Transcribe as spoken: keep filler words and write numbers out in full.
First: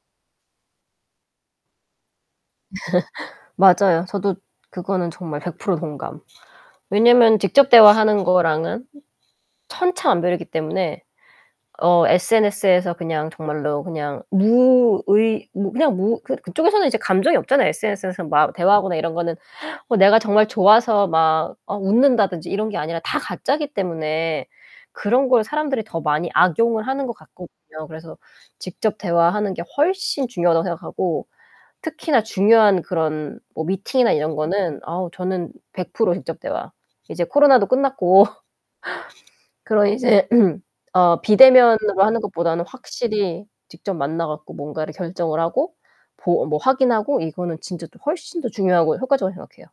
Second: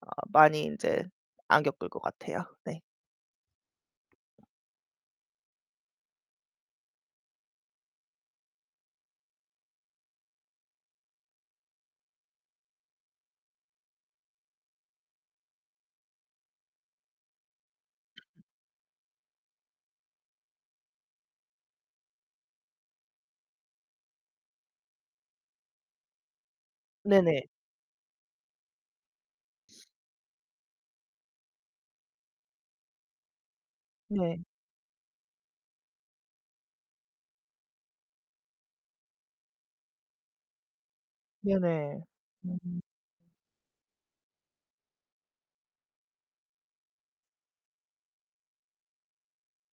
어 많이 인제 안 겪을 것 같아요. 네. 맞아요. 저도 그거는 정말 백 프로 동감. 왜냐면 직접 대화하는 거랑은 천차만별이기 때문에 어 SNS에서 그냥 정말로 그냥 무의 뭐 그냥 무 그 그쪽에서는 이제 감정이 없잖아요. SNS에서 막 대화하거나 이런 거는 어 내가 정말 좋아서 막 아 웃는다든지 이런 게 아니라 다 가짜기 때문에 그런 걸 사람들이 더 많이 악용을 하는 것 네네. 같거든요. 그래서 직접 대화하는 게 훨씬 중요하다고 생각하고 특히나 중요한 그런 뭐 미팅이나 이런 네. 거는 아우 저는 백 프로 직접 대화. 이제 코로나도 끝났고. 그런 이제 어 네네. 비대면으로 하는 것보다는 음. 확실히 직접 만나 갖고 뭔가를 결정을 하고 보 뭐 확인하고 이거는 진짜 더 훨씬 더 중요하고 효과적이라고 생각해요.